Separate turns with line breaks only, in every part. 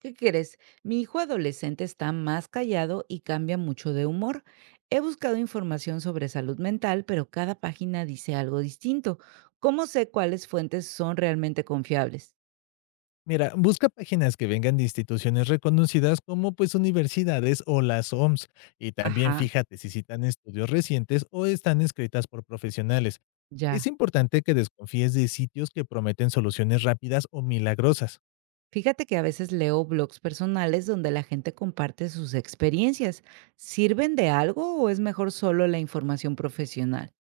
¿Qué quieres? Mi hijo adolescente está más callado y cambia mucho de humor. He buscado información sobre salud mental, pero cada página dice algo distinto. ¿Cómo sé cuáles fuentes son realmente confiables?
Mira, busca páginas que vengan de instituciones reconocidas como pues universidades o las OMS y también
Ajá.
fíjate si citan estudios recientes o están escritas por profesionales.
Ya.
Es importante que desconfíes de sitios que prometen soluciones rápidas o milagrosas.
Fíjate que a veces leo blogs personales donde la gente comparte sus experiencias. ¿Sirven de algo o es mejor solo la información profesional?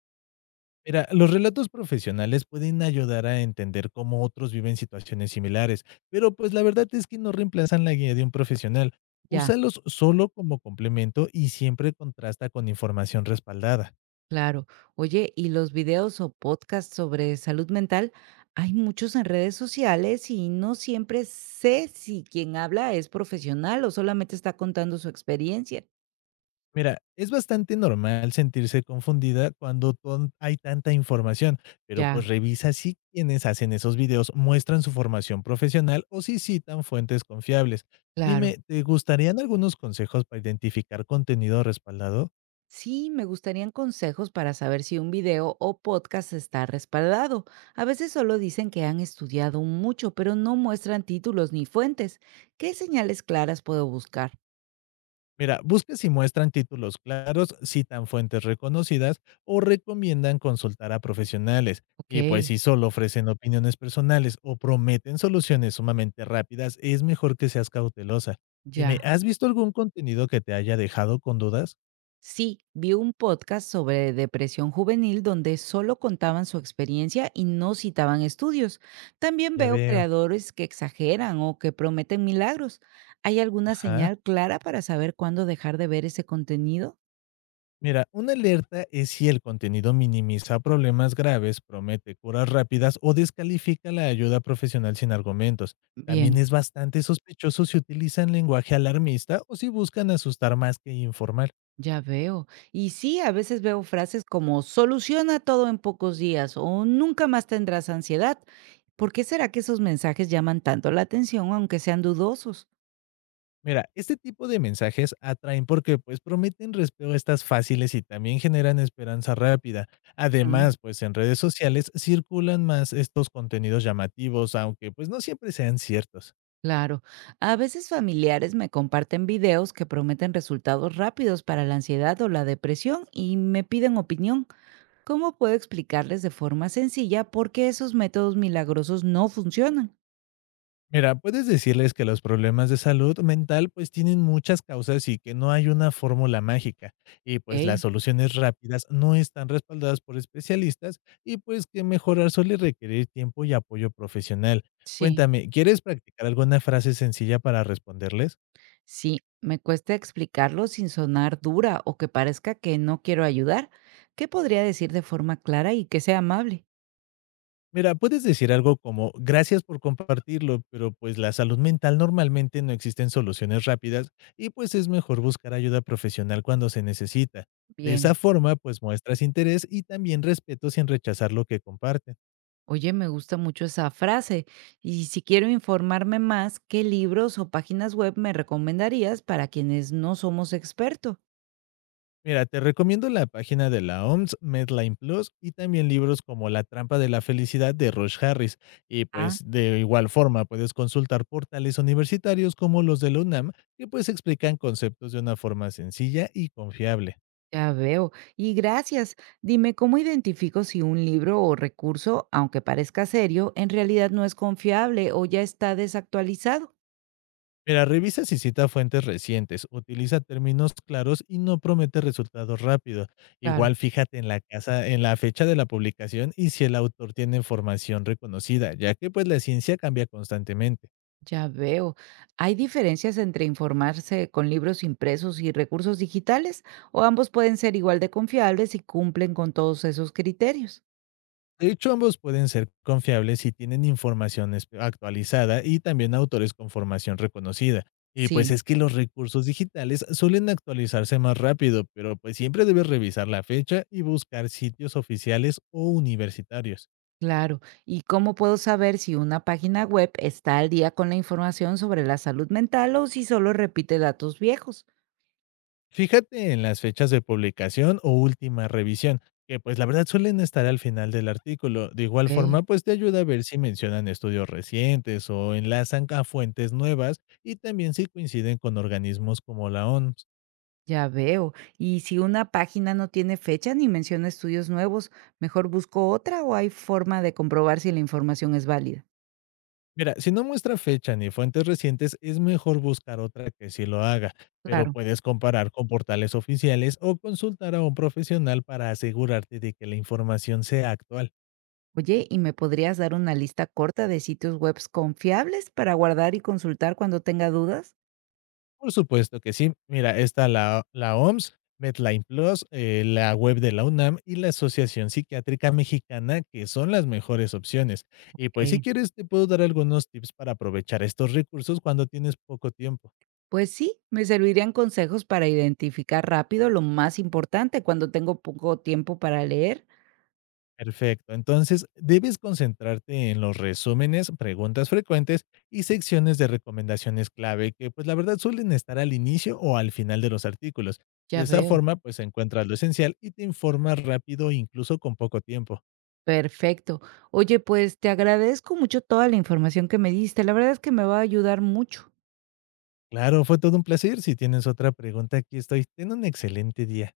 Mira, los relatos profesionales pueden ayudar a entender cómo otros viven situaciones similares, pero pues la verdad es que no reemplazan la guía de un profesional.
Ya.
Úsalos solo como complemento y siempre contrasta con información respaldada.
Claro. Oye, ¿y los videos o podcasts sobre salud mental? Hay muchos en redes sociales y no siempre sé si quien habla es profesional o solamente está contando su experiencia.
Mira, es bastante normal sentirse confundida cuando hay tanta información, pero pues
Ya,
revisa si quienes hacen esos videos muestran su formación profesional o si citan fuentes confiables.
claro.
Dime, ¿te gustarían algunos consejos para identificar contenido respaldado?
Sí, me gustarían consejos para saber si un video o podcast está respaldado. A veces solo dicen que han estudiado mucho, pero no muestran títulos ni fuentes. ¿Qué señales claras puedo buscar?
Mira, busque si muestran títulos claros, citan fuentes reconocidas o recomiendan consultar a profesionales.
Ok,
Y pues si solo ofrecen opiniones personales o prometen soluciones sumamente rápidas, es mejor que seas cautelosa. Dime,
ya.
¿has visto algún contenido que te haya dejado con dudas?
Sí, vi un podcast sobre depresión juvenil donde solo contaban su experiencia y no citaban estudios. También
Ya
veo
veo.
creadores que exageran o que prometen milagros. ¿Hay alguna
Ajá.
señal clara para saber cuándo dejar de ver ese contenido?
Mira, una alerta es si el contenido minimiza problemas graves, promete curas rápidas o descalifica la ayuda profesional sin argumentos. También
Bien,
es bastante sospechoso si utilizan lenguaje alarmista o si buscan asustar más que informar.
ya veo. Y sí, a veces veo frases como soluciona todo en pocos días o nunca más tendrás ansiedad. ¿Por qué será que esos mensajes llaman tanto la atención aunque sean dudosos?
Mira, este tipo de mensajes atraen porque pues prometen respuestas fáciles y también generan esperanza rápida. Además, pues en redes sociales circulan más estos contenidos llamativos, aunque pues no siempre sean ciertos.
Claro, a veces familiares me comparten videos que prometen resultados rápidos para la ansiedad o la depresión y me piden opinión. ¿Cómo puedo explicarles de forma sencilla por qué esos métodos milagrosos no funcionan?
Mira, puedes decirles que los problemas de salud mental pues tienen muchas causas y que no hay una fórmula mágica y pues las
Ok.
soluciones rápidas no están respaldadas por especialistas y pues que mejorar suele requerir tiempo y apoyo profesional.
Sí,
Cuéntame, ¿quieres practicar alguna frase sencilla para responderles?
sí, me cuesta explicarlo sin sonar dura o que parezca que no quiero ayudar. ¿Qué podría decir de forma clara y que sea amable?
Mira, puedes decir algo como gracias por compartirlo, pero pues la salud mental normalmente no existen soluciones rápidas y pues es mejor buscar ayuda profesional cuando se necesita. De esa
Bien.
forma, pues muestras interés y también respeto sin rechazar lo que comparten.
Oye, me gusta mucho esa frase. Y si quiero informarme más, ¿qué libros o páginas web me recomendarías para quienes no somos expertos?
Mira, te recomiendo la página de la OMS, Medline Plus, y también libros como La trampa de la felicidad de Rush Harris. Y
Ah,
pues de igual forma puedes consultar portales universitarios como los de la UNAM, que pues explican conceptos de una forma sencilla y confiable.
ya veo. Y gracias. Dime, ¿cómo identifico si un libro o recurso, aunque parezca serio, en realidad no es confiable o ya está desactualizado?
Mira, revisa si cita fuentes recientes, utiliza términos claros y no promete resultados rápidos.
Claro.
Igual fíjate en la casa, en la fecha de la publicación y si el autor tiene información reconocida, ya que pues la ciencia cambia constantemente.
Ya veo. ¿Hay diferencias entre informarse con libros impresos y recursos digitales? ¿O ambos pueden ser igual de confiables y cumplen con todos esos criterios?
De hecho, ambos pueden ser confiables si tienen información actualizada y también autores con formación reconocida. Y pues
Sí,
es que los recursos digitales suelen actualizarse más rápido, pero pues siempre debes revisar la fecha y buscar sitios oficiales o universitarios.
claro. ¿Y cómo puedo saber si una página web está al día con la información sobre la salud mental o si solo repite datos viejos?
Fíjate en las fechas de publicación o última revisión, que pues la verdad suelen estar al final del artículo. De igual
Ok.
forma, pues te ayuda a ver si mencionan estudios recientes o enlazan a fuentes nuevas y también si coinciden con organismos como la OMS.
Ya veo. Y si una página no tiene fecha ni menciona estudios nuevos, mejor busco otra o hay forma de comprobar si la información es válida.
Mira, si no muestra fecha ni fuentes recientes, es mejor buscar otra que sí lo haga, pero
Claro.
puedes comparar con portales oficiales o consultar a un profesional para asegurarte de que la información sea actual.
Oye, ¿y me podrías dar una lista corta de sitios web confiables para guardar y consultar cuando tenga dudas?
Por supuesto que sí. Mira, está la OMS, Medline Plus, la web de la UNAM y la Asociación Psiquiátrica Mexicana, que son las mejores opciones. Y pues si
Ok.
quieres, te puedo dar algunos tips para aprovechar estos recursos cuando tienes poco tiempo.
Pues sí, me servirían consejos para identificar rápido lo más importante cuando tengo poco tiempo para leer.
Perfecto. Entonces, debes concentrarte en los resúmenes, preguntas frecuentes y secciones de recomendaciones clave, que pues la verdad suelen estar al inicio o al final de los artículos. De
Ya
esa
veo.
forma, pues encuentras lo esencial y te informas rápido, incluso con poco tiempo.
Perfecto. Oye, pues te agradezco mucho toda la información que me diste. La verdad es que me va a ayudar mucho.
Claro, fue todo un placer. Si tienes otra pregunta, aquí estoy. Ten un excelente día.